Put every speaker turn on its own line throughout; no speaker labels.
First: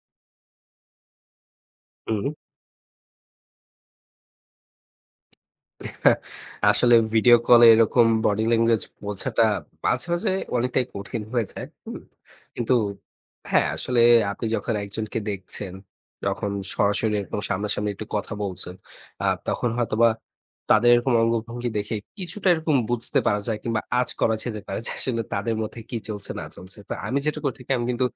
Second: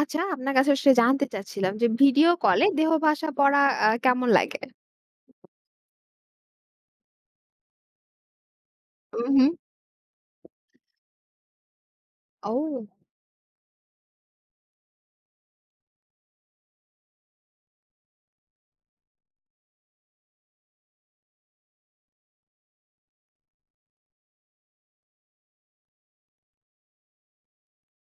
আচ্ছা, আপনার কাছে আসলে জানতে চাচ্ছিলাম যে
হুম।
ভিডিও কলে দেহ ভাষা পড়া কেমন লাগে?
আসলে ভিডিও কলে এরকম বডি ল্যাঙ্গুয়েজ
হুম,
বোঝাটা
হুম।
মাঝে, মাঝে অনেকটাই কঠিন হয়ে যায়। হুম? কিন্তু
ও!
হ্যাঁ, আসলে আপনি যখন একজনকে দেখছেন, যখন সরাসরি এরকম সামনাসামনি একটু কথা বলছেন, তখন হয়তোবা তাদের এরকম অঙ্গভঙ্গি দেখে কিছুটা এরকম বুঝতে পারা যায় কিংবা আঁচ করা যেতে পারে যে আসলে তাদের মধ্যে কি চলছে না চলছে। তো আমি যেটা করে থাকি আমি কিন্তু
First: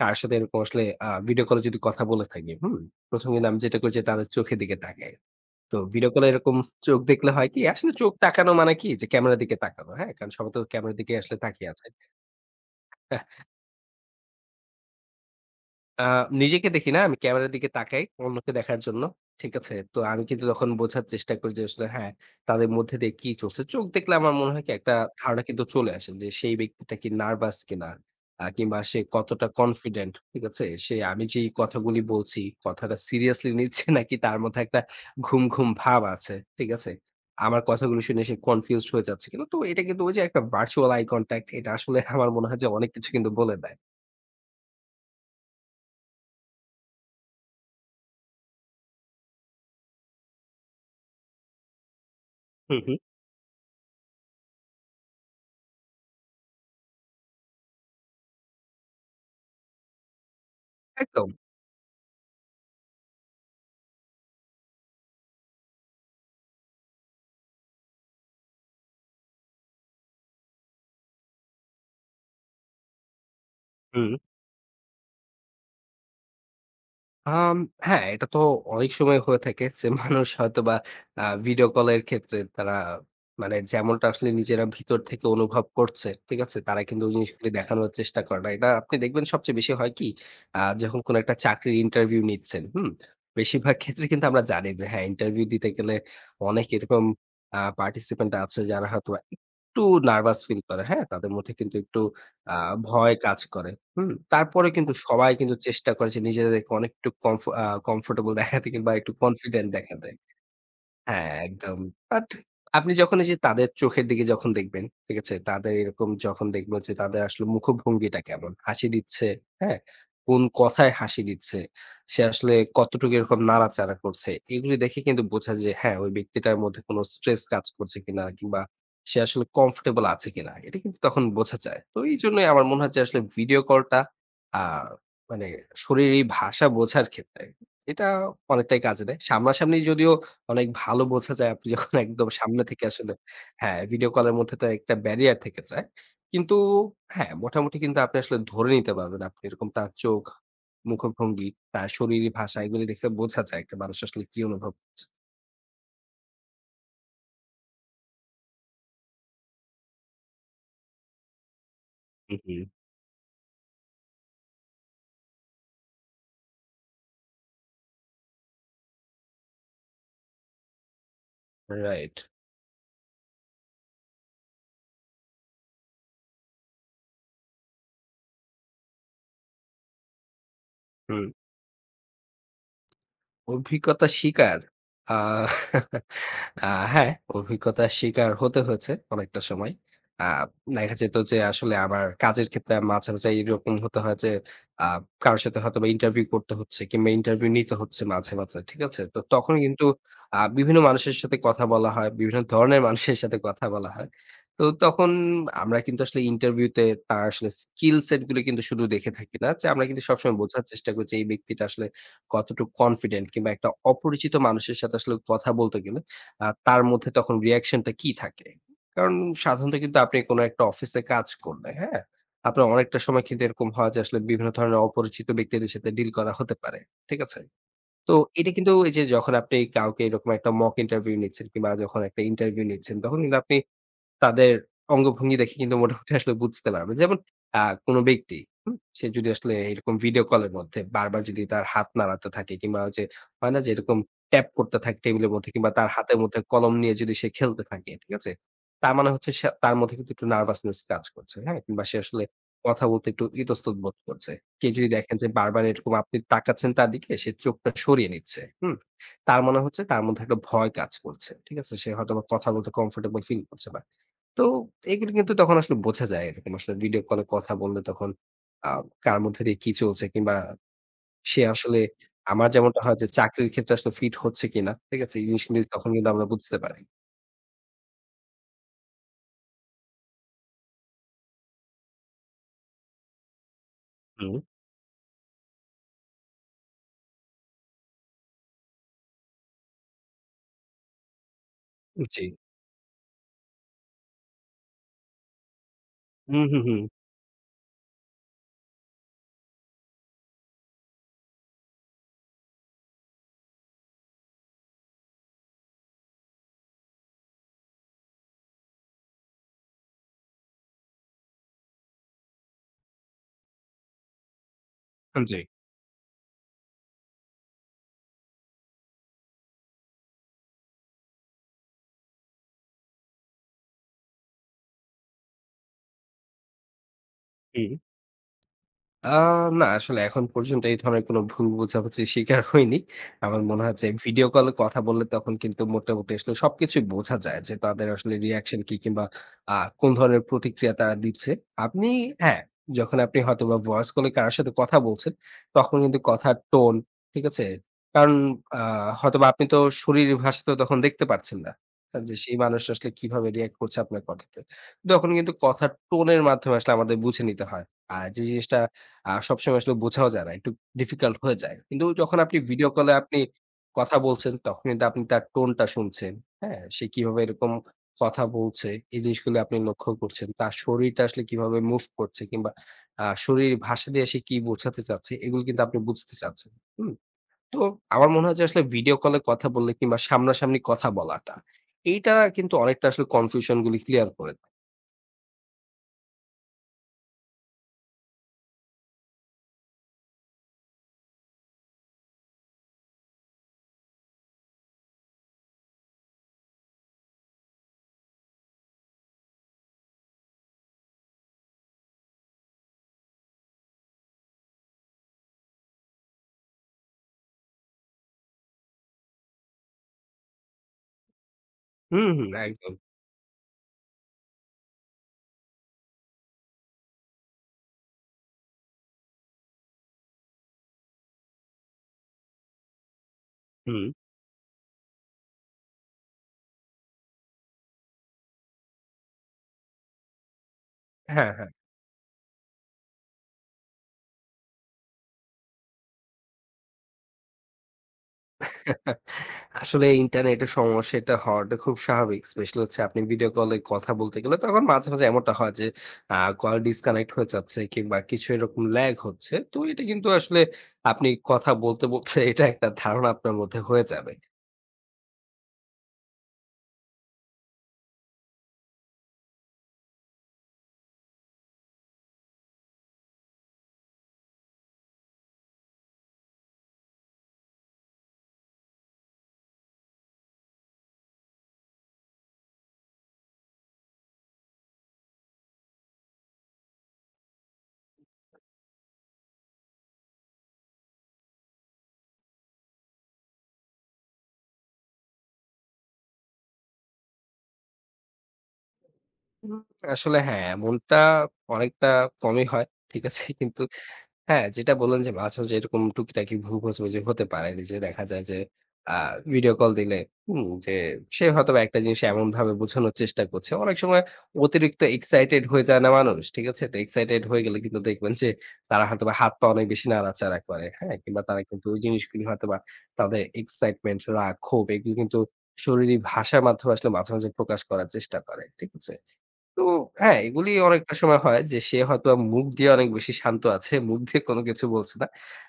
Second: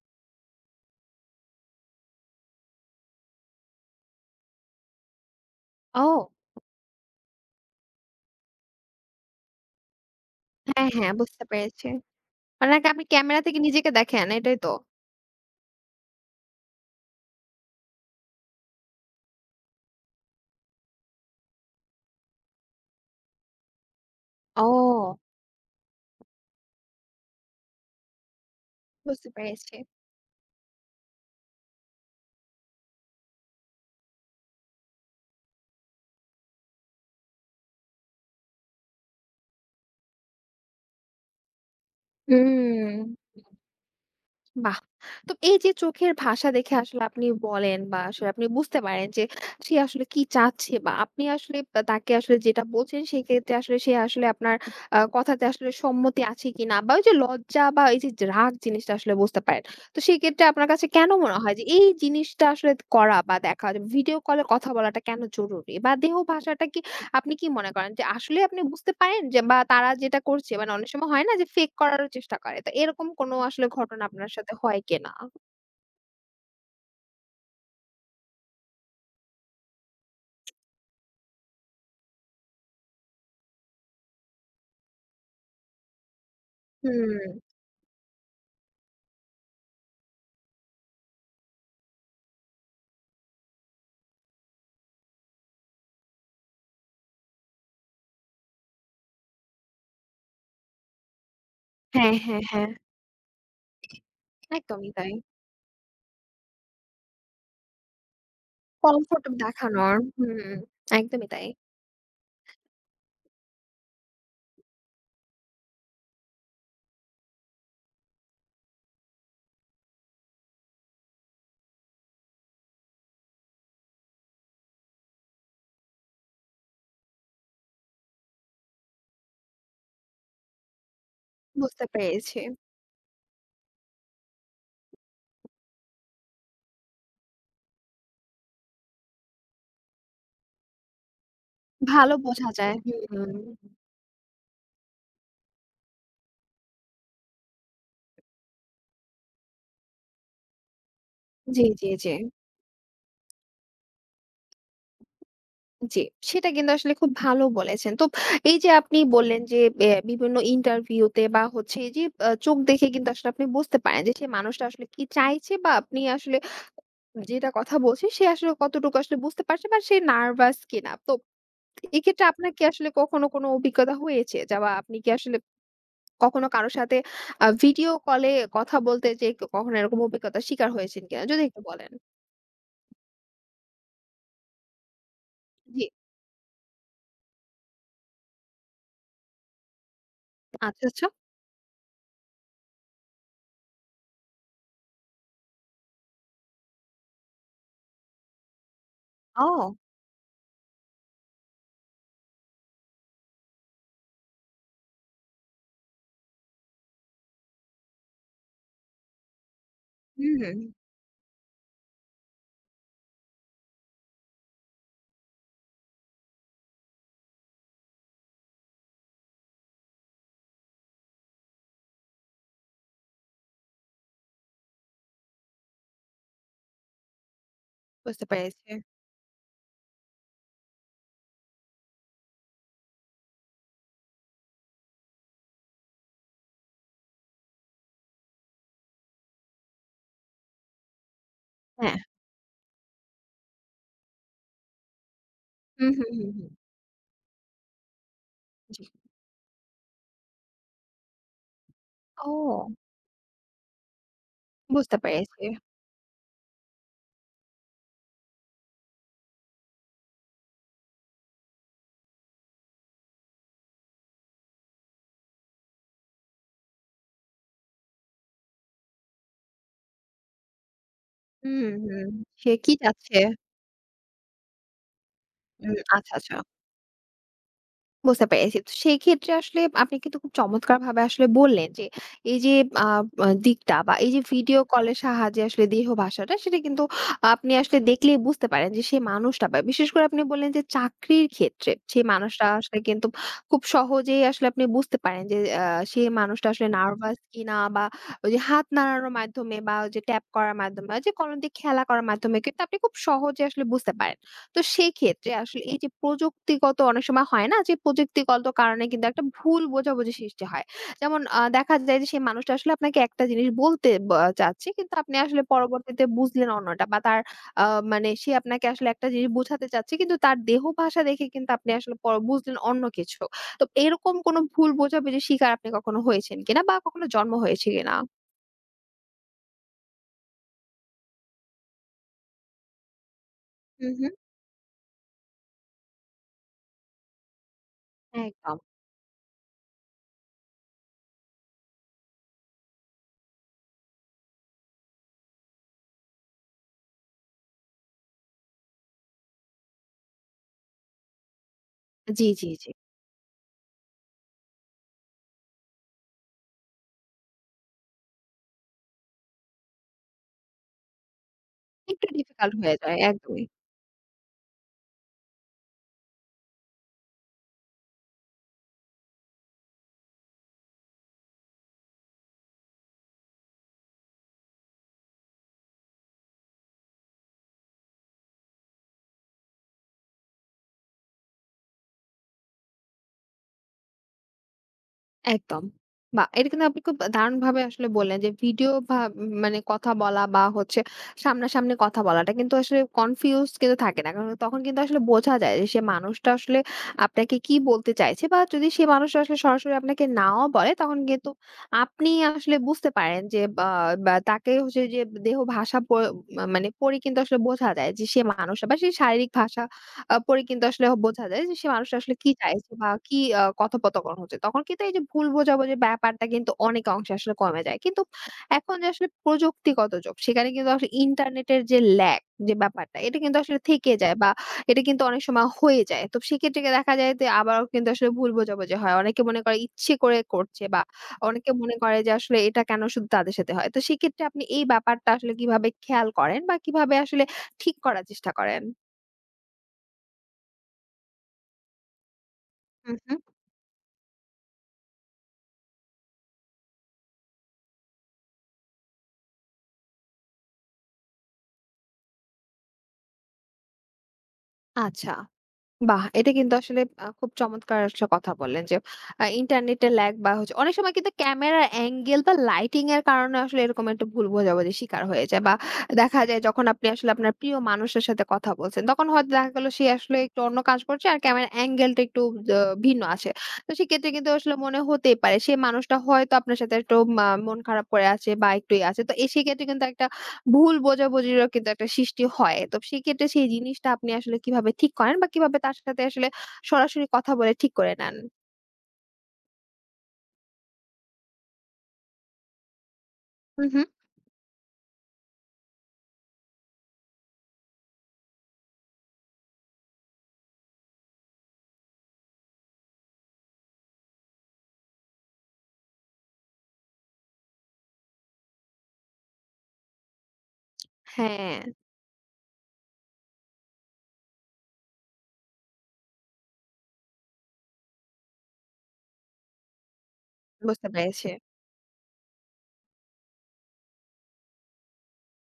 কার সাথে এরকম আসলে ভিডিও কলে যদি কথা বলে থাকি, হুম? ১ম কিন্তু আমি যেটা করি যে তাদের চোখের দিকে তাকাই। তো ভিডিও কলে
ও!
এরকম চোখ দেখলে হয় কি? আসলে চোখ তাকানো মানে কি? যে ক্যামেরার দিকে তাকানো। হ্যাঁ? কারণ সবাই তো
হ্যাঁ,
ক্যামেরার
হ্যাঁ,
দিকে আসলে
বুঝতে
তাকিয়ে আছে।
পেরেছি। মানে আপনি ক্যামেরা থেকে নিজেকে দেখেন, এটাই তো?
আ নিজেকে দেখি না, আমি ক্যামেরার দিকে তাকাই অন্যকে দেখার জন্য। ঠিক আছে? তো আমি কিন্তু তখন বোঝার চেষ্টা করি যে আসলে হ্যাঁ, তাদের মধ্যে দিয়ে কি চলছে। চোখ দেখলে আমার মনে হয় কি একটা
ও!
ধারণা কিন্তু চলে আসে যে সেই ব্যক্তিটা কি নার্ভাস কিনা? কিংবা সে
বুঝতে
কতটা
পেরেছি।
কনফিডেন্ট। ঠিক আছে? সে আমি যেই কথাগুলি বলছি, কথাটা সিরিয়াসলি নিচ্ছে নাকি তার মধ্যে একটা ঘুম, ঘুম ভাব আছে। ঠিক আছে? আমার কথাগুলো শুনে সে কনফিউজড হয়ে যাচ্ছে কিনা। তো এটা কিন্তু ওই যে একটা ভার্চুয়াল আই কনট্যাক্ট এটা আসলে আমার মনে হয় যে অনেক
হুম।
কিছু কিন্তু বলে দেয়।
বাহ! তো এই যে চোখের ভাষা দেখে আসলে আপনি বলেন বা আসলে আপনি বুঝতে পারেন যে সে আসলে কি চাচ্ছে বা আপনি আসলে তাকে আসলে যেটা
হুম, হুম।
বলছেন সেক্ষেত্রে আসলে সে আসলে আপনার কথাতে আসলে সম্মতি আছে কিনা বা ওই যে লজ্জা বা এই যে রাগ জিনিসটা আসলে বুঝতে পারেন। তো সেক্ষেত্রে আপনার কাছে কেন
একদম।
মনে হয় যে এই জিনিসটা আসলে করা বা দেখা ভিডিও কলে কথা বলাটা কেন জরুরি? বা দেহ ভাষাটা কি আপনি কি মনে করেন যে আসলেই আপনি বুঝতে পারেন যে বা তারা যেটা করছে মানে অনেক সময় হয় না যে ফেক করারও চেষ্টা করে। তো এরকম কোনো আসলে ঘটনা
হুম।
আপনার সাথে হয় কিনা?
আম হ্যাঁ, এটা তো অনেক সময় হয়ে থাকে যে মানুষ হয়তোবা ভিডিও কলের ক্ষেত্রে তারা মানে যেমনটা আসলে নিজেরা ভিতর থেকে অনুভব করছে, ঠিক আছে? তারা কিন্তু ওই
হুম।
জিনিসগুলি দেখানোর চেষ্টা করে না। এটা আপনি দেখবেন সবচেয়ে বেশি হয় কি? যখন কোনো একটা চাকরির ইন্টারভিউ নিচ্ছেন, হুম? বেশিরভাগ ক্ষেত্রে কিন্তু আমরা জানি যে হ্যাঁ, ইন্টারভিউ দিতে গেলে অনেক এরকম পার্টিসিপেন্ট আছে যারা হয়তোবা একটু নার্ভাস ফিল করে, হ্যাঁ? তাদের মধ্যে কিন্তু একটু
হ্যাঁ, হ্যাঁ,
আ
হ্যাঁ।
ভয় কাজ করে। হুম, তারপরে
একদমই
কিন্তু
তাই।
সবাই কিন্তু চেষ্টা করে যে নিজেদেরকে অনেকটুক কমফোর্টেবল দেখাতে কিংবা একটু
কমফোর্ট
কনফিডেন্ট
দেখানোর।
দেখাতে।
হুম, একদমই
হ্যাঁ,
তাই।
একদম। বাট আপনি যখন এই যে তাদের চোখের দিকে যখন দেখবেন, ঠিক আছে? তাদের এরকম যখন দেখবেন যে তাদের আসলে মুখভঙ্গিটা কেমন? হাসি দিচ্ছে, হ্যাঁ? কোন কথায় হাসি দিচ্ছে? সে আসলে কতটুকু এরকম নাড়াচাড়া করছে? এগুলি দেখে কিন্তু বোঝা যায় যে হ্যাঁ, ওই ব্যক্তিটার মধ্যে কোন স্ট্রেস কাজ করছে কিনা কিংবা সে আসলে কমফোর্টেবল আছে কিনা? এটা কিন্তু তখন বোঝা যায়।
বুঝতে
তো
পেরেছি।
এইজন্যই আমার মনে হয় যে আসলে ভিডিও কলটা আ মানে শরীরী ভাষা বোঝার ক্ষেত্রে এটা অনেকটাই কাজে দেয়। সামনাসামনি যদিও অনেক ভালো বোঝা যায় আপনি যখন
ভালো
একদম
বোঝা
সামনে
যায়।
থেকে আসলে
হুম।
হ্যাঁ, ভিডিও কলের মধ্যে তো একটা ব্যারিয়ার থেকে যায়। কিন্তু হ্যাঁ, মোটামুটি কিন্তু আপনি আসলে ধরে নিতে পারবেন। আপনি এরকম তার চোখ, মুখভঙ্গি,
জি, জি,
তার
জি।
শরীরী ভাষা এগুলি দেখে বোঝা যায় একটা মানুষ আসলে কি অনুভব করছে।
জি। সেটা কিন্তু আসলে খুব ভালো বলেছেন। তো এই যে আপনি বললেন যে বিভিন্ন ইন্টারভিউতে বা হচ্ছে এই যে
হু, হু।
চোখ দেখে কিন্তু আসলে আপনি বুঝতে পারেন যে সেই মানুষটা আসলে কি চাইছে বা আপনি আসলে যেটা কথা বলছি সে আসলে কতটুকু আসলে বুঝতে পারছে বা সে নার্ভাস কিনা। তো
রাইট।
এক্ষেত্রে আপনার কি আসলে কখনো কোনো অভিজ্ঞতা হয়েছে? যা বা আপনি কি আসলে কখনো কারো সাথে ভিডিও কলে কথা বলতে যেয়ে কখনো এরকম অভিজ্ঞতার শিকার হয়েছেন কিনা?
হুম।
যদি একটু বলেন।
অভিজ্ঞতা শিকার। আ আ
জি।
হ্যাঁ, অভিজ্ঞতার শিকার হতে হয়েছে অনেকটা সময়। আ
আচ্ছা,
দেখা
আচ্ছা।
যেত যে আসলে আমার কাজের ক্ষেত্রে মাঝে, মাঝে এরকম হতে হয় যে আ কারো সাথে হয়তোবা ইন্টারভিউ করতে হচ্ছে কিংবা ইন্টারভিউ নিতে হচ্ছে মাঝে, মাঝে। ঠিক আছে? তো তখন
ও!
কিন্তু বিভিন্ন মানুষের সাথে কথা বলা হয়, বিভিন্ন ধরনের মানুষের সাথে কথা বলা হয়। তো তখন আমরা কিন্তু আসলে ইন্টারভিউতে তার আসলে স্কিল সেট গুলো কিন্তু শুধু দেখে থাকি না। যে আমরা কিন্তু
হুম,
সবসময়
হুম, হুম।
বোঝার চেষ্টা করি যে এই ব্যক্তিটা আসলে কতটুকু কনফিডেন্ট কিংবা একটা অপরিচিত মানুষের সাথে আসলে কথা বলতে গেলে তার মধ্যে তখন রিঅ্যাকশনটা কি থাকে? কারণ সাধারণত কিন্তু আপনি কোন একটা অফিসে কাজ করলে, হ্যাঁ? আপনার অনেকটা সময় কিন্তু এরকম হয় যে আসলে বিভিন্ন ধরনের অপরিচিত ব্যক্তিদের সাথে ডিল করা হতে পারে। ঠিক আছে? তো
বুঝতে
এটা
পেরেছি।
কিন্তু এই যে যখন আপনি কাউকে এরকম একটা মক ইন্টারভিউ নিচ্ছেন কিংবা যখন একটা ইন্টারভিউ নিচ্ছেন তখন কিন্তু আপনি তাদের অঙ্গভঙ্গি দেখে কিন্তু মোটামুটি আসলে বুঝতে পারবেন। যেমন কোন ব্যক্তি, হুম? সে যদি আসলে এরকম ভিডিও কলের মধ্যে বারবার যদি তার হাত
হ্যাঁ।
নাড়াতে থাকে কিংবা ওই যে হয় না যে এরকম ট্যাপ করতে থাকে টেবিলের মধ্যে কিংবা তার
হুম, হুম,
হাতের
হুম,
মধ্যে
হুম।
কলম নিয়ে যদি সে খেলতে থাকে, ঠিক আছে?
জি।
তার মানে হচ্ছে সে তার মধ্যে কিন্তু একটু নার্ভাসনেস কাজ করছে, হ্যাঁ? কিংবা সে আসলে
ও!
কথা বলতে একটু ইতস্তত বোধ করছে। কেউ যদি
বুঝতে
দেখেন যে
পেরেছি।
বারবার এরকম আপনি তাকাচ্ছেন তার দিকে, সে চোখটা সরিয়ে নিচ্ছে, হুম? তার মনে হচ্ছে তার মধ্যে একটা ভয় কাজ করছে, ঠিক আছে? সে হয়তোবা কথা বলতে কমফোর্টেবল ফিল করছে না। তো এগুলো কিন্তু তখন আসলে বোঝা যায়। এরকম আসলে ভিডিও কলে কথা বললে তখন আ কার মধ্যে দিয়ে কি চলছে কিংবা সে
হুম,
আসলে
হুম।
আমার
সে কি
যেমনটা হয় যে
চাচ্ছে?
চাকরির ক্ষেত্রে আসলে ফিট হচ্ছে কিনা। ঠিক আছে? এই জিনিস কিন্তু
হুম,
তখন কিন্তু
আচ্ছা,
আমরা
আচ্ছা।
বুঝতে পারি।
বুঝতে পেরেছি। তো সেই ক্ষেত্রে আসলে আপনি কিন্তু খুব চমৎকারভাবে আসলে বললেন যে, এই যে আ আ দিকটা বা এই যে
হুম।
ভিডিও কলের সাহায্যে আসলে দেহ ভাষাটা সেটা কিন্তু আপনি আসলে দেখলেই বুঝতে পারেন যে সেই মানুষটা বা বিশেষ করে আপনি বললেন যে চাকরির ক্ষেত্রে সেই
জি।
মানুষটা আসলে কিন্তু খুব সহজেই আসলে আপনি বুঝতে পারেন যে সেই
হুম,
মানুষটা
হুম,
আসলে
হুম।
নার্ভাস কিনা বা ওই যে হাত নাড়ানোর মাধ্যমে বা ওই যে ট্যাপ করার মাধ্যমে বা যে কলম দিয়ে খেলা করার মাধ্যমে কিন্তু আপনি খুব সহজে আসলে বুঝতে পারেন। তো সেক্ষেত্রে আসলে এই যে প্রযুক্তিগত অনেক সময় হয় না যে প্রযুক্তিগত কারণে কিন্তু একটা ভুল বোঝাবুঝি সৃষ্টি হয়। যেমন দেখা যায় যে সেই মানুষটা আসলে আপনাকে একটা জিনিস বলতে বা চাচ্ছে কিন্তু আপনি
জি।
আসলে পরবর্তীতে বুঝলেন অন্যটা বা তার আ মানে সে আপনাকে আসলে একটা জিনিস বোঝাতে চাচ্ছে কিন্তু তার দেহ ভাষা দেখে কিন্তু আপনি আসলে বুঝলেন অন্য কিছু। তো এরকম কোনো ভুল বোঝাবুঝির শিকার আপনি কখনো হয়েছেন কিনা বা কখনো জন্ম হয়েছে
হুম।
কিনা?
আ না আসলে এখন পর্যন্ত এই ধরনের কোনো ভুল বোঝাবুঝির শিকার হইনি। আমার মনে হয় যে
হুম, হুম।
ভিডিও কলে কথা বললে তখন কিন্তু মোটামুটি আসলে সবকিছুই বোঝা যায় যে তাদের আসলে
একদম।
রিঅ্যাকশন কি কিংবা আ কোন ধরনের প্রতিক্রিয়া তারা দিচ্ছে। আপনি হ্যাঁ, যখন আপনি হয়তোবা ভয়েস কলে কারো সাথে কথা বলছেন, তখন কিন্তু কথার টোন, ঠিক আছে? কারণ আ হয়তোবা আপনি তো শরীরের ভাষা তো তখন দেখতে পারছেন না। হ্যাঁ, যে
জি,
সেই
জি, জি।
মানুষটা আসলে কিভাবে রিঅ্যাক্ট করছে আপনার কথাতে। তখন কিন্তু কথার টোনের মাধ্যমে আসলে আমাদের বুঝে নিতে হয়। আর যে জিনিসটা সবসময় আসলে বোঝাও যায় না। একটু ডিফিকাল্ট হয়ে যায়। কিন্তু
একটু
যখন আপনি
ডিফিকাল্ট
ভিডিও
হয়ে
কলে
যায়
আপনি
একদমই।
কথা বলছেন, তখন কিন্তু আপনি তার টোনটা শুনছেন। হ্যাঁ? সে কিভাবে এরকম কথা বলছে, এই জিনিসগুলো আপনি লক্ষ্য করছেন। তার শরীরটা আসলে কিভাবে মুভ করছে কিংবা শরীর ভাষা দিয়ে সে কি বোঝাতে চাচ্ছে, এগুলো কিন্তু আপনি বুঝতে চাচ্ছেন। হুম? তো আমার মনে হয় যে আসলে ভিডিও কলে কথা বললে কিংবা সামনাসামনি কথা বলাটা, এইটা কিন্তু অনেকটা আসলে কনফিউশন গুলি ক্লিয়ার করে দেয়।
একদম। বাহ! এটা কিন্তু আপনি খুব দারুণভাবে আসলে বললেন যে ভিডিও ভা মানে কথা বলা বা হচ্ছে সামনাসামনি কথা বলাটা কিন্তু আসলে কনফিউজড কিন্তু থাকে না। কারণ তখন কিন্তু আসলে বোঝা যায় যে সে মানুষটা আসলে আপনাকে কি বলতে চাইছে বা যদি সে মানুষটা আসলে সরাসরি আপনাকে নাও বলে তখন কিন্তু আপনি আসলে বুঝতে পারেন যে বা বা তাকে হচ্ছে যে দেহ ভাষা মানে পড়ে কিন্তু আসলে বোঝা যায় যে সে মানুষটা বা সে শারীরিক ভাষা পড়ে কিন্তু আসলে বোঝা যায় যে সে মানুষটা
হুম,
আসলে কি
হুম।
চাইছে
একদম।
বা কি কথোপকথন হচ্ছে। তখন কিন্তু এই যে ভুল বোঝাবুঝির ব্যাপারটা কিন্তু অনেক অংশে আসলে কমে যায়। কিন্তু এখন যে আসলে প্রযুক্তিগত যুগ সেখানে কিন্তু আসলে ইন্টারনেটের যে ল্যাগ যে ব্যাপারটা এটা কিন্তু আসলে
হুম।
থেকে যায় বা এটা কিন্তু অনেক সময় হয়ে যায়। তো সেক্ষেত্রে গিয়ে দেখা যায় যে আবারও কিন্তু আসলে ভুল বোঝাবুঝি হয়। অনেকে মনে করে ইচ্ছে করে করছে বা
হ্যাঁ,
অনেকে
হ্যাঁ।
মনে করে যে আসলে এটা কেন শুধু তাদের সাথে হয়। তো সেক্ষেত্রে আপনি এই ব্যাপারটা আসলে কিভাবে খেয়াল করেন বা কিভাবে আসলে ঠিক করার চেষ্টা করেন?
আসলে ইন্টারনেটের সমস্যা এটা হওয়াটা খুব স্বাভাবিক। স্পেশালি হচ্ছে আপনি ভিডিও কলে কথা বলতে গেলে তখন মাঝে, মাঝে এমনটা হয় যে আ কল ডিসকানেক্ট হয়ে যাচ্ছে কিংবা কিছু এরকম ল্যাগ হচ্ছে। তো এটা কিন্তু আসলে আপনি কথা বলতে, বলতে এটা একটা ধারণা আপনার মধ্যে হয়ে যাবে।
আচ্ছা। বাহ! এটা কিন্তু আসলে খুব চমৎকার একটা কথা বললেন যে, ইন্টারনেটের ল্যাগ বা হচ্ছে অনেক সময় কিন্তু ক্যামেরার অ্যাঙ্গেল বা লাইটিং এর কারণে আসলে এরকম একটা ভুল বোঝাবুঝির শিকার হয়ে যায় বা দেখা যায় যখন আপনি আসলে আপনার প্রিয় মানুষের সাথে কথা বলছেন, তখন হয়তো দেখা গেল সে আসলে একটু অন্য কাজ করছে আর ক্যামেরার অ্যাঙ্গেলটা একটু দ ভিন্ন আছে। তো সেক্ষেত্রে কিন্তু আসলে মনে হতেই পারে সে মানুষটা হয়তো আপনার সাথে একটু মন খারাপ করে আছে বা একটু ইয়ে আছে। তো সেক্ষেত্রে কিন্তু একটা ভুল বোঝাবুঝিরও কিন্তু একটা সৃষ্টি হয়। তো সেক্ষেত্রে সেই জিনিসটা আপনি আসলে কিভাবে ঠিক করেন বা কিভাবে তার সাথে আসলে সরাসরি কথা বলে ঠিক করে নেন?
হুম, আসলে হ্যাঁ, এমনটা অনেকটা কমই হয়। ঠিক আছে? কিন্তু
হু, হু।
হ্যাঁ, যেটা বললেন যে মাঝে, মাঝে এরকম টুকিটাকি ভুল বোঝাবুঝি হতে পারে। যে দেখা যায় যে আ ভিডিও কল দিলে হুম, যে সে হয়তোবা একটা জিনিস এমনভাবে বোঝানোর চেষ্টা করছে। অনেক সময় অতিরিক্ত এক্সাইটেড হয়ে যায় না মানুষ। ঠিক আছে? তো এক্সাইটেড হয়ে গেলে কিন্তু দেখবেন যে তারা হয়তোবা হাত-পা অনেক বেশি নাড়াচাড়া করে। হ্যাঁ? কিংবা তারা
হ্যাঁ,
কিন্তু ওই জিনিসগুলি হয়তোবা তাদের এক্সাইটমেন্ট, রাগ, ক্ষোভ এগুলো কিন্তু শরীরী ভাষার মাধ্যমে আসলে মাঝে, মাঝে প্রকাশ করার চেষ্টা করে। ঠিক আছে? তো হ্যাঁ, এগুলি
বুঝতে
অনেকটা সময়
পেরেছি।
হয় যে সে হয়তোবা মুখ দিয়ে অনেক বেশি শান্ত আছে। মুখ দিয়ে কোনো কিছু বলছে না।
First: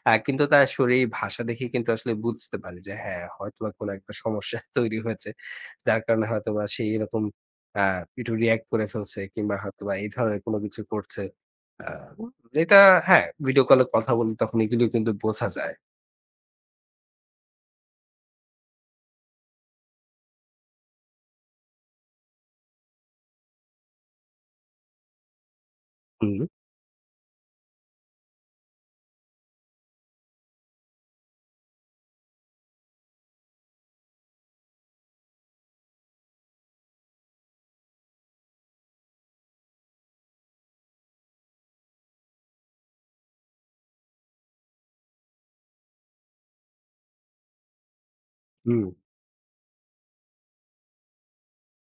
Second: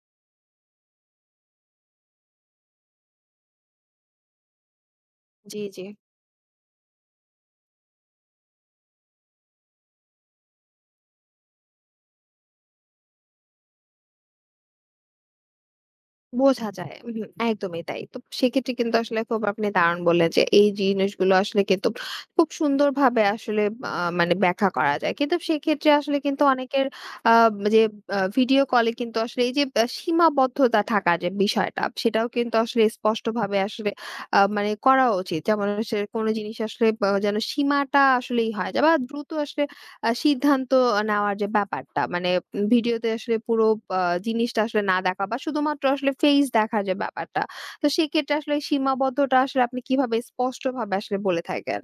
কিন্তু তার শরীর ভাষা দেখে কিন্তু আসলে বুঝতে পারি যে হ্যাঁ, হয়তোবা কোনো একটা সমস্যা তৈরি হয়েছে।
জি, জি।
যার কারণে হয়তোবা সে এরকম আ একটু রিঅ্যাক্ট করে ফেলছে কিংবা হয়তোবা এই ধরনের কোনো কিছু করছে। আ এটা হ্যাঁ, ভিডিও কলে কথা বললে তখন এগুলো কিন্তু বোঝা যায়।
বোঝা যায়। উহু, একদমই তাই। তো সেক্ষেত্রে কিন্তু আসলে খুব আপনি দারুণ বললেন যে এই জিনিসগুলো আসলে কিন্তু খুব সুন্দরভাবে আসলে আ মানে ব্যাখ্যা করা যায়। কিন্তু সেক্ষেত্রে আসলে
হুম,
কিন্তু অনেকের আ যে ভিডিও কলে কিন্তু আসলে এই যে সীমাবদ্ধতা থাকার যে বিষয়টা সেটাও কিন্তু আসলে স্পষ্টভাবে আসলে মানে করা উচিত। যেমন হচ্ছে কোন জিনিস আসলে যেন সীমাটা আসলেই হয় যায় বা দ্রুত আসলে সিদ্ধান্ত নেওয়ার যে ব্যাপারটা মানে ভিডিওতে আসলে পুরো আ জিনিসটা আসলে না দেখা বা শুধুমাত্র আসলে ফেইস দেখার যে ব্যাপারটা। তো সেক্ষেত্রে আসলে
হুম।
সীমাবদ্ধটা আসলে আপনি কিভাবে স্পষ্টভাবে আসলে বলে থাকেন?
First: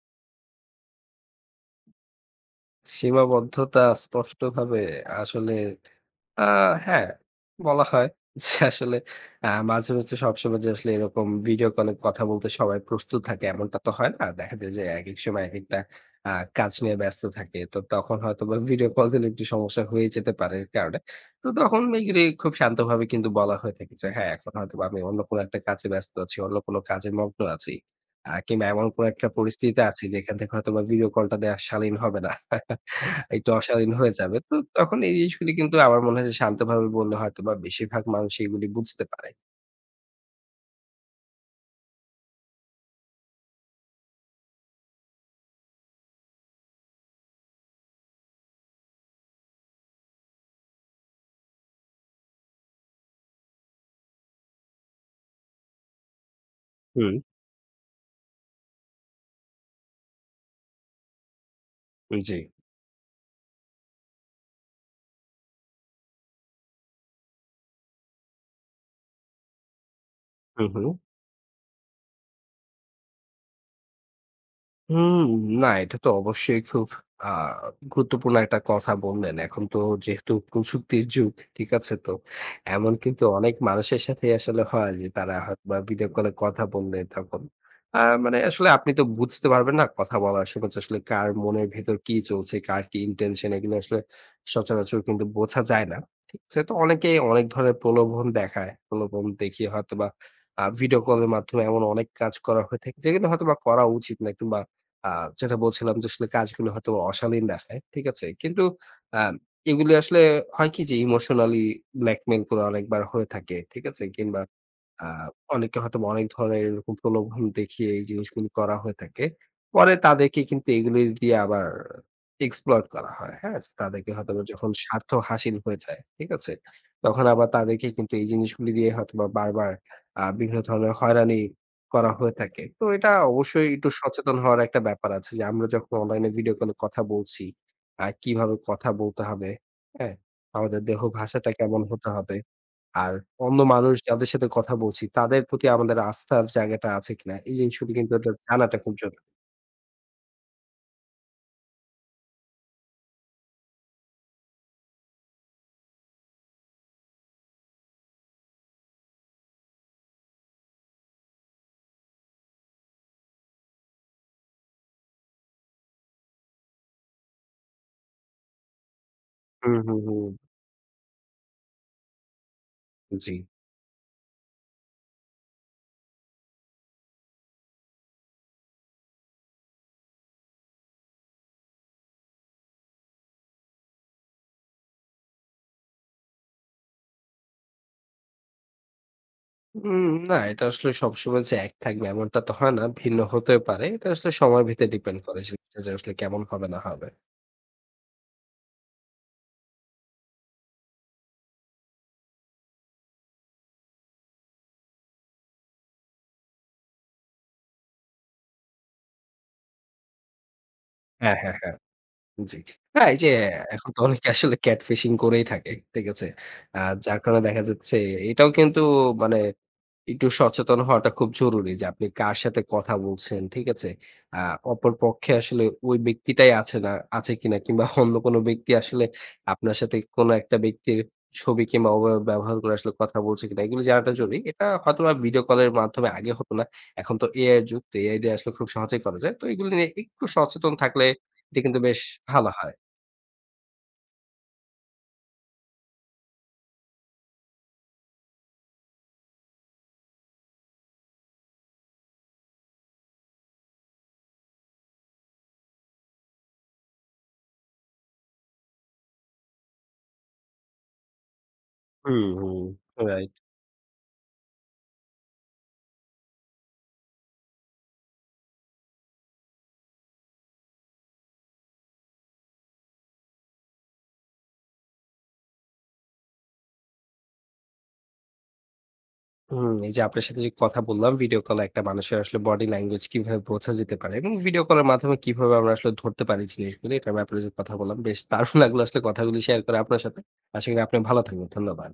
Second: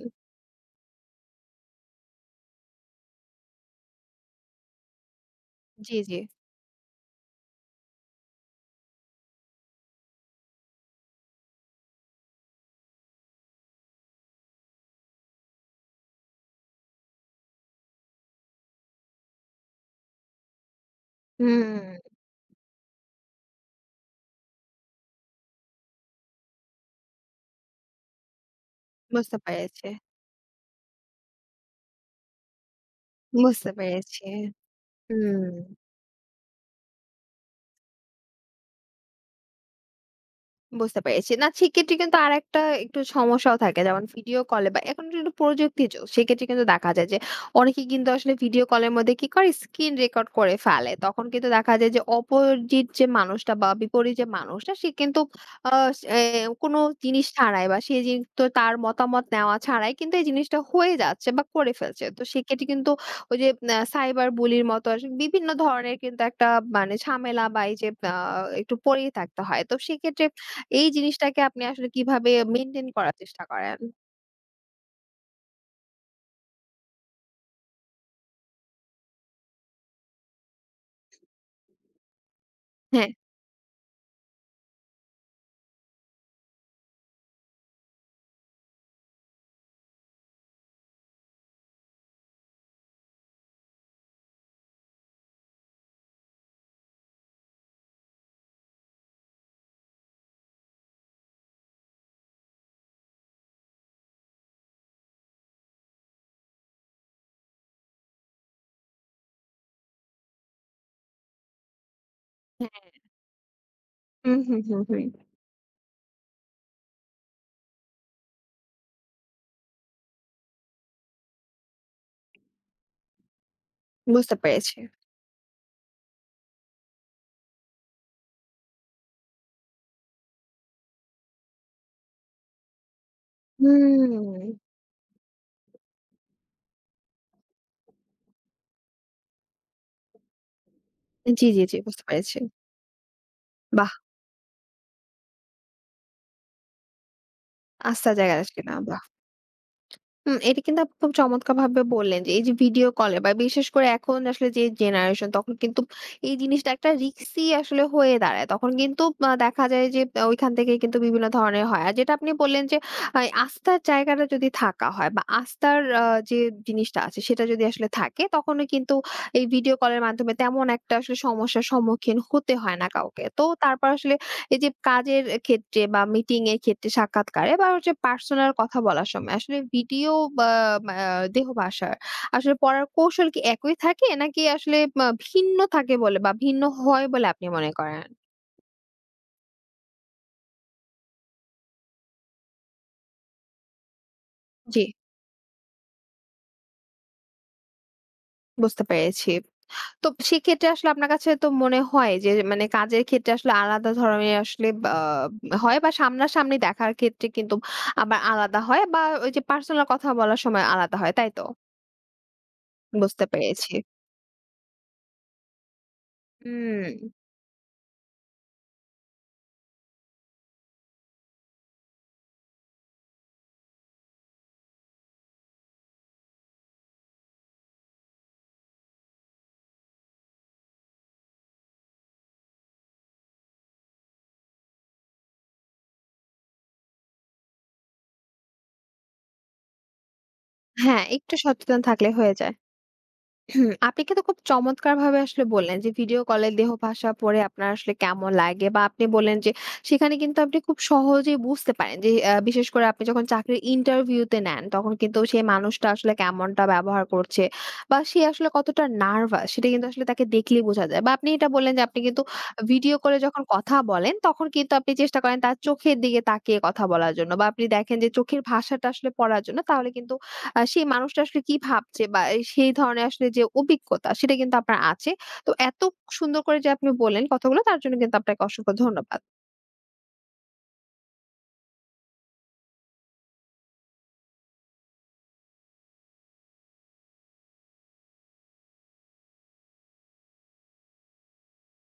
সীমাবদ্ধতা স্পষ্টভাবে আসলে
জি, জি।
আ হ্যাঁ, বলা হয় যে আসলে মাঝে, মাঝে সবসময় যে আসলে এরকম ভিডিও কলে কথা বলতে সবাই প্রস্তুত থাকে এমনটা তো হয় না। দেখা যায় যে একেক সময় একেকটা আ কাজ নিয়ে ব্যস্ত থাকে। তো তখন হয়তোবা ভিডিও কল দিলে একটু সমস্যা হয়ে যেতে পারে এর কারণে। তো তখন
হুম,
এগুলি খুব শান্তভাবে কিন্তু বলা হয়ে থাকে যে, "হ্যাঁ, এখন হয়তোবা আমি অন্য কোনো একটা কাজে ব্যস্ত আছি, অন্য কোনো কাজে মগ্ন আছি।" কিংবা এমন কোনো একটা
বুঝতে
পরিস্থিতিতে
পেরেছি,
আছি যেখান থেকে হয়তোবা ভিডিও কলটা দেয়া শালীন হবে না। একটু
বুঝতে
অশালীন হয়ে
পেরেছি।
যাবে। তো তখন এই
হুম।
জিনিসগুলি কিন্তু আমার মনে হয় যে শান্তভাবে বললে হয়তোবা বেশিরভাগ মানুষ এগুলি বুঝতে পারে।
বুঝতে পেরেছি। না সেক্ষেত্রে কিন্তু আরেকটা একটু সমস্যাও থাকে। যেমন ভিডিও কলে বা এখন কিন্তু প্রযুক্তির যুগ। সেক্ষেত্রে কিন্তু দেখা যায় যে অনেকে কিন্তু আসলে ভিডিও কলের মধ্যে কি করে স্ক্রিন রেকর্ড করে ফেলে। তখন কিন্তু দেখা যায় যে অপোজিট যে মানুষটা বা বিপরীত যে মানুষটা সে কিন্তু আ এ কোনো
হুম,
জিনিস ছাড়াই বা সে তো তার মতামত নেওয়া ছাড়াই কিন্তু এই জিনিসটা হয়ে যাচ্ছে বা করে ফেলছে। তো
জি।
সেক্ষেত্রে কিন্তু ওই যে সাইবার বুলির মতো আসলে বিভিন্ন ধরনের কিন্তু একটা মানে ঝামেলা বা এই যে একটু পড়েই থাকতে হয়। তো সেক্ষেত্রে
হু, হু।
এই জিনিসটাকে আপনি আসলে কিভাবে মেইনটেইন করার চেষ্টা করেন?
হুম, না এটা তো অবশ্যই খুব আ গুরুত্বপূর্ণ একটা কথা বললেন। এখন তো যেহেতু প্রযুক্তির যুগ, ঠিক আছে? তো এমন
হ্যাঁ,
কিন্তু অনেক মানুষের সাথেই আসলে হয় যে তারা হয়তোবা ভিডিও কলে কথা বললে তখন আ মানে আসলে আপনি তো বুঝতে পারবেন না কথা বলার সময় যে আসলে কার মনের ভেতর কি চলছে, কার কি ইনটেনশন এগুলো আসলে সচরাচর কিন্তু বোঝা যায় না। ঠিক আছে? তো অনেকেই অনেক ধরনের প্রলোভন দেখায়। প্রলোভন দেখিয়ে হয়তোবা ভিডিও কলের মাধ্যমে এমন অনেক কাজ করা হয়ে থাকে যেগুলো হয়তোবা করা উচিত না কিংবা আ যেটা বলছিলাম যে আসলে কাজগুলো হয়তো অশালীন দেখায়। ঠিক আছে? কিন্তু আ এগুলি আসলে হয় কি যে ইমোশনালি ব্ল্যাকমেইল করা
হ্যাঁ।
অনেকবার হয়ে থাকে। ঠিক আছে?
হুম,
কিংবা
হুম, হুম, হুম।
আ অনেকে হয়তোবা অনেক ধরনের এরকম প্রলোভন দেখিয়ে এই জিনিসগুলি করা হয়ে থাকে। পরে তাদেরকে কিন্তু এগুলি দিয়ে আবার exploit করা হয়। হ্যাঁ? তাদেরকে
বুঝতে
হয়তোবা যখন
পেরেছি।
স্বার্থ হাসিল হয়ে যায়। ঠিক আছে? তখন আবার তাদেরকে কিন্তু এই জিনিসগুলি দিয়ে হয়তোবা বারবার বিভিন্ন ধরনের হয়রানি করা হয়ে থাকে। তো এটা অবশ্যই একটু সচেতন
হুম।
হওয়ার একটা ব্যাপার আছে যে আমরা যখন অনলাইনে ভিডিও কলে কথা বলছি, কিভাবে কথা বলতে হবে, হ্যাঁ? আমাদের দেহ
জি,
ভাষাটা
জি, জি,
কেমন
বুঝতে
হতে
পেরেছি।
হবে? আর অন্য
বাহ!
মানুষ যাদের সাথে কথা বলছি তাদের প্রতি আমাদের আস্থার জায়গাটা আছে কিনা? এই জিনিসগুলো
আস্তা
কিন্তু এটা
জায়গায় আসলে না,
জানাটা খুব
বাহ!
জরুরি।
হুম, এটা কিন্তু আপনি খুব চমৎকারভাবে বললেন যে এই যে ভিডিও কলে বা বিশেষ করে এখন আসলে যে জেনারেশন তখন কিন্তু এই জিনিসটা একটা রিক্সি আসলে হয়ে দাঁড়ায় তখন কিন্তু দেখা যায় যে ওইখান থেকে কিন্তু বিভিন্ন ধরনের হয় আর যেটা আপনি বললেন যে এই আস্থার জায়গাটা যদি থাকা হয় বা আস্থার যে জিনিসটা আছে সেটা যদি আসলে থাকে তখনও কিন্তু এই ভিডিও
হুম, হুম,
কলের মাধ্যমে
হুম।
তেমন একটা আসলে সমস্যার সম্মুখীন হতে হয় না কাউকে
জি।
তো তারপর আসলে এই যে কাজের ক্ষেত্রে বা মিটিং এর ক্ষেত্রে সাক্ষাৎকারে বা হচ্ছে পার্সোনাল কথা বলার সময় আসলে ভিডিও বা মা দেহ ভাষার আসলে পড়ার কৌশল কি একই থাকে? নাকি আসলে ভিন্ন থাকে বলে বা ভিন্ন হয় বলে আপনি মনে করেন?
না এটা আসলে সবসময় যে এক থাকবে এমনটা তো হয় না। ভিন্ন হতেও পারে। এটা আসলে সময়ের
জি,
ভিত্তিতে ডিপেন্ড করে যে এটা যে আসলে কেমন হবে না হবে।
বুঝতে পেরেছি। তো সেক্ষেত্রে আসলে আপনার কাছে তো মনে হয় যে মানে কাজের ক্ষেত্রে আসলে আলাদা ধরনের আসলে বা হয় বা সামনাসামনি দেখার ক্ষেত্রে কিন্তু আবার আলাদা হয় বা ওই যে পার্সোনাল কথা বলার সময় আলাদা হয়, তাই
হ্যাঁ,
তো?
হ্যাঁ, হ্যাঁ। জি। না এই
বুঝতে
যে
পেরেছি।
এখন তো অনেকে আসলে ক্যাট ফিশিং করেই থাকে। ঠিক আছে? আ
হুম।
যার কারণে দেখা যাচ্ছে এটাও কিন্তু মানে একটু সচেতন হওয়াটা খুব জরুরি যে আপনি কার সাথে কথা বলছেন, ঠিক আছে? আ অপর পক্ষে আসলে ওই ব্যক্তিটাই আছে না আছে কিনা কিংবা অন্য কোনো ব্যক্তি আসলে আপনার সাথে কোনো একটা ব্যক্তির ছবি কিংবা অবয়ব ব্যবহার করে আসলে কথা বলছে কিনা এগুলো জানাটা জরুরি। এটা হয়তোবা ভিডিও কলের মাধ্যমে আগে হতো না। এখন তো AI এর যুগ। তো AI দিয়ে আসলে খুব সহজেই করা যায়। তো এগুলো নিয়ে একটু সচেতন
হ্যাঁ,
থাকলে
একটু
এটা
সচেতন
কিন্তু বেশ
থাকলে হয়ে
ভালো
যায়।
হয়।
হুম, আপনি কিন্তু খুব চমৎকারভাবে আসলে বললেন যে ভিডিও কলে দেহ ভাষা পড়ে আপনার আসলে কেমন লাগে বা আপনি বললেন যে সেখানে কিন্তু আপনি খুব সহজেই বুঝতে পারেন যে বিশেষ করে আপনি যখন চাকরির ইন্টারভিউতে নেন তখন কিন্তু সেই মানুষটা আসলে কেমনটা ব্যবহার করছে বা সে আসলে কতটা নার্ভাস সেটা কিন্তু আসলে তাকে দেখলেই বোঝা যায়। বা আপনি এটা বললেন যে আপনি কিন্তু
হুম, হুম।
ভিডিও কলে
রাইট।
যখন কথা বলেন তখন কিন্তু আপনি চেষ্টা করেন তার চোখের দিকে তাকিয়ে কথা বলার জন্য বা আপনি দেখেন যে চোখের ভাষাটা আসলে পড়ার জন্য তাহলে কিন্তু সেই মানুষটা আসলে কি ভাবছে বা সেই ধরনের আসলে যে অভিজ্ঞতা সেটা কিন্তু আপনার আছে। তো এত সুন্দর করে যে আপনি বললেন কথাগুলো তার জন্য কিন্তু আপনাকে অসংখ্য ধন্যবাদ।
হুম, এই যে আপনার সাথে যে কথা বললাম ভিডিও কলে একটা মানুষের আসলে বডি ল্যাঙ্গুয়েজ কিভাবে বোঝা যেতে পারে এবং ভিডিও কলের মাধ্যমে কিভাবে আমরা আসলে ধরতে পারি জিনিসগুলো এটার ব্যাপারে যে কথা বললাম বেশ দারুণ লাগলো আসলে কথাগুলি শেয়ার করে আপনার সাথে আশা করি আপনি ভালো থাকবেন ধন্যবাদ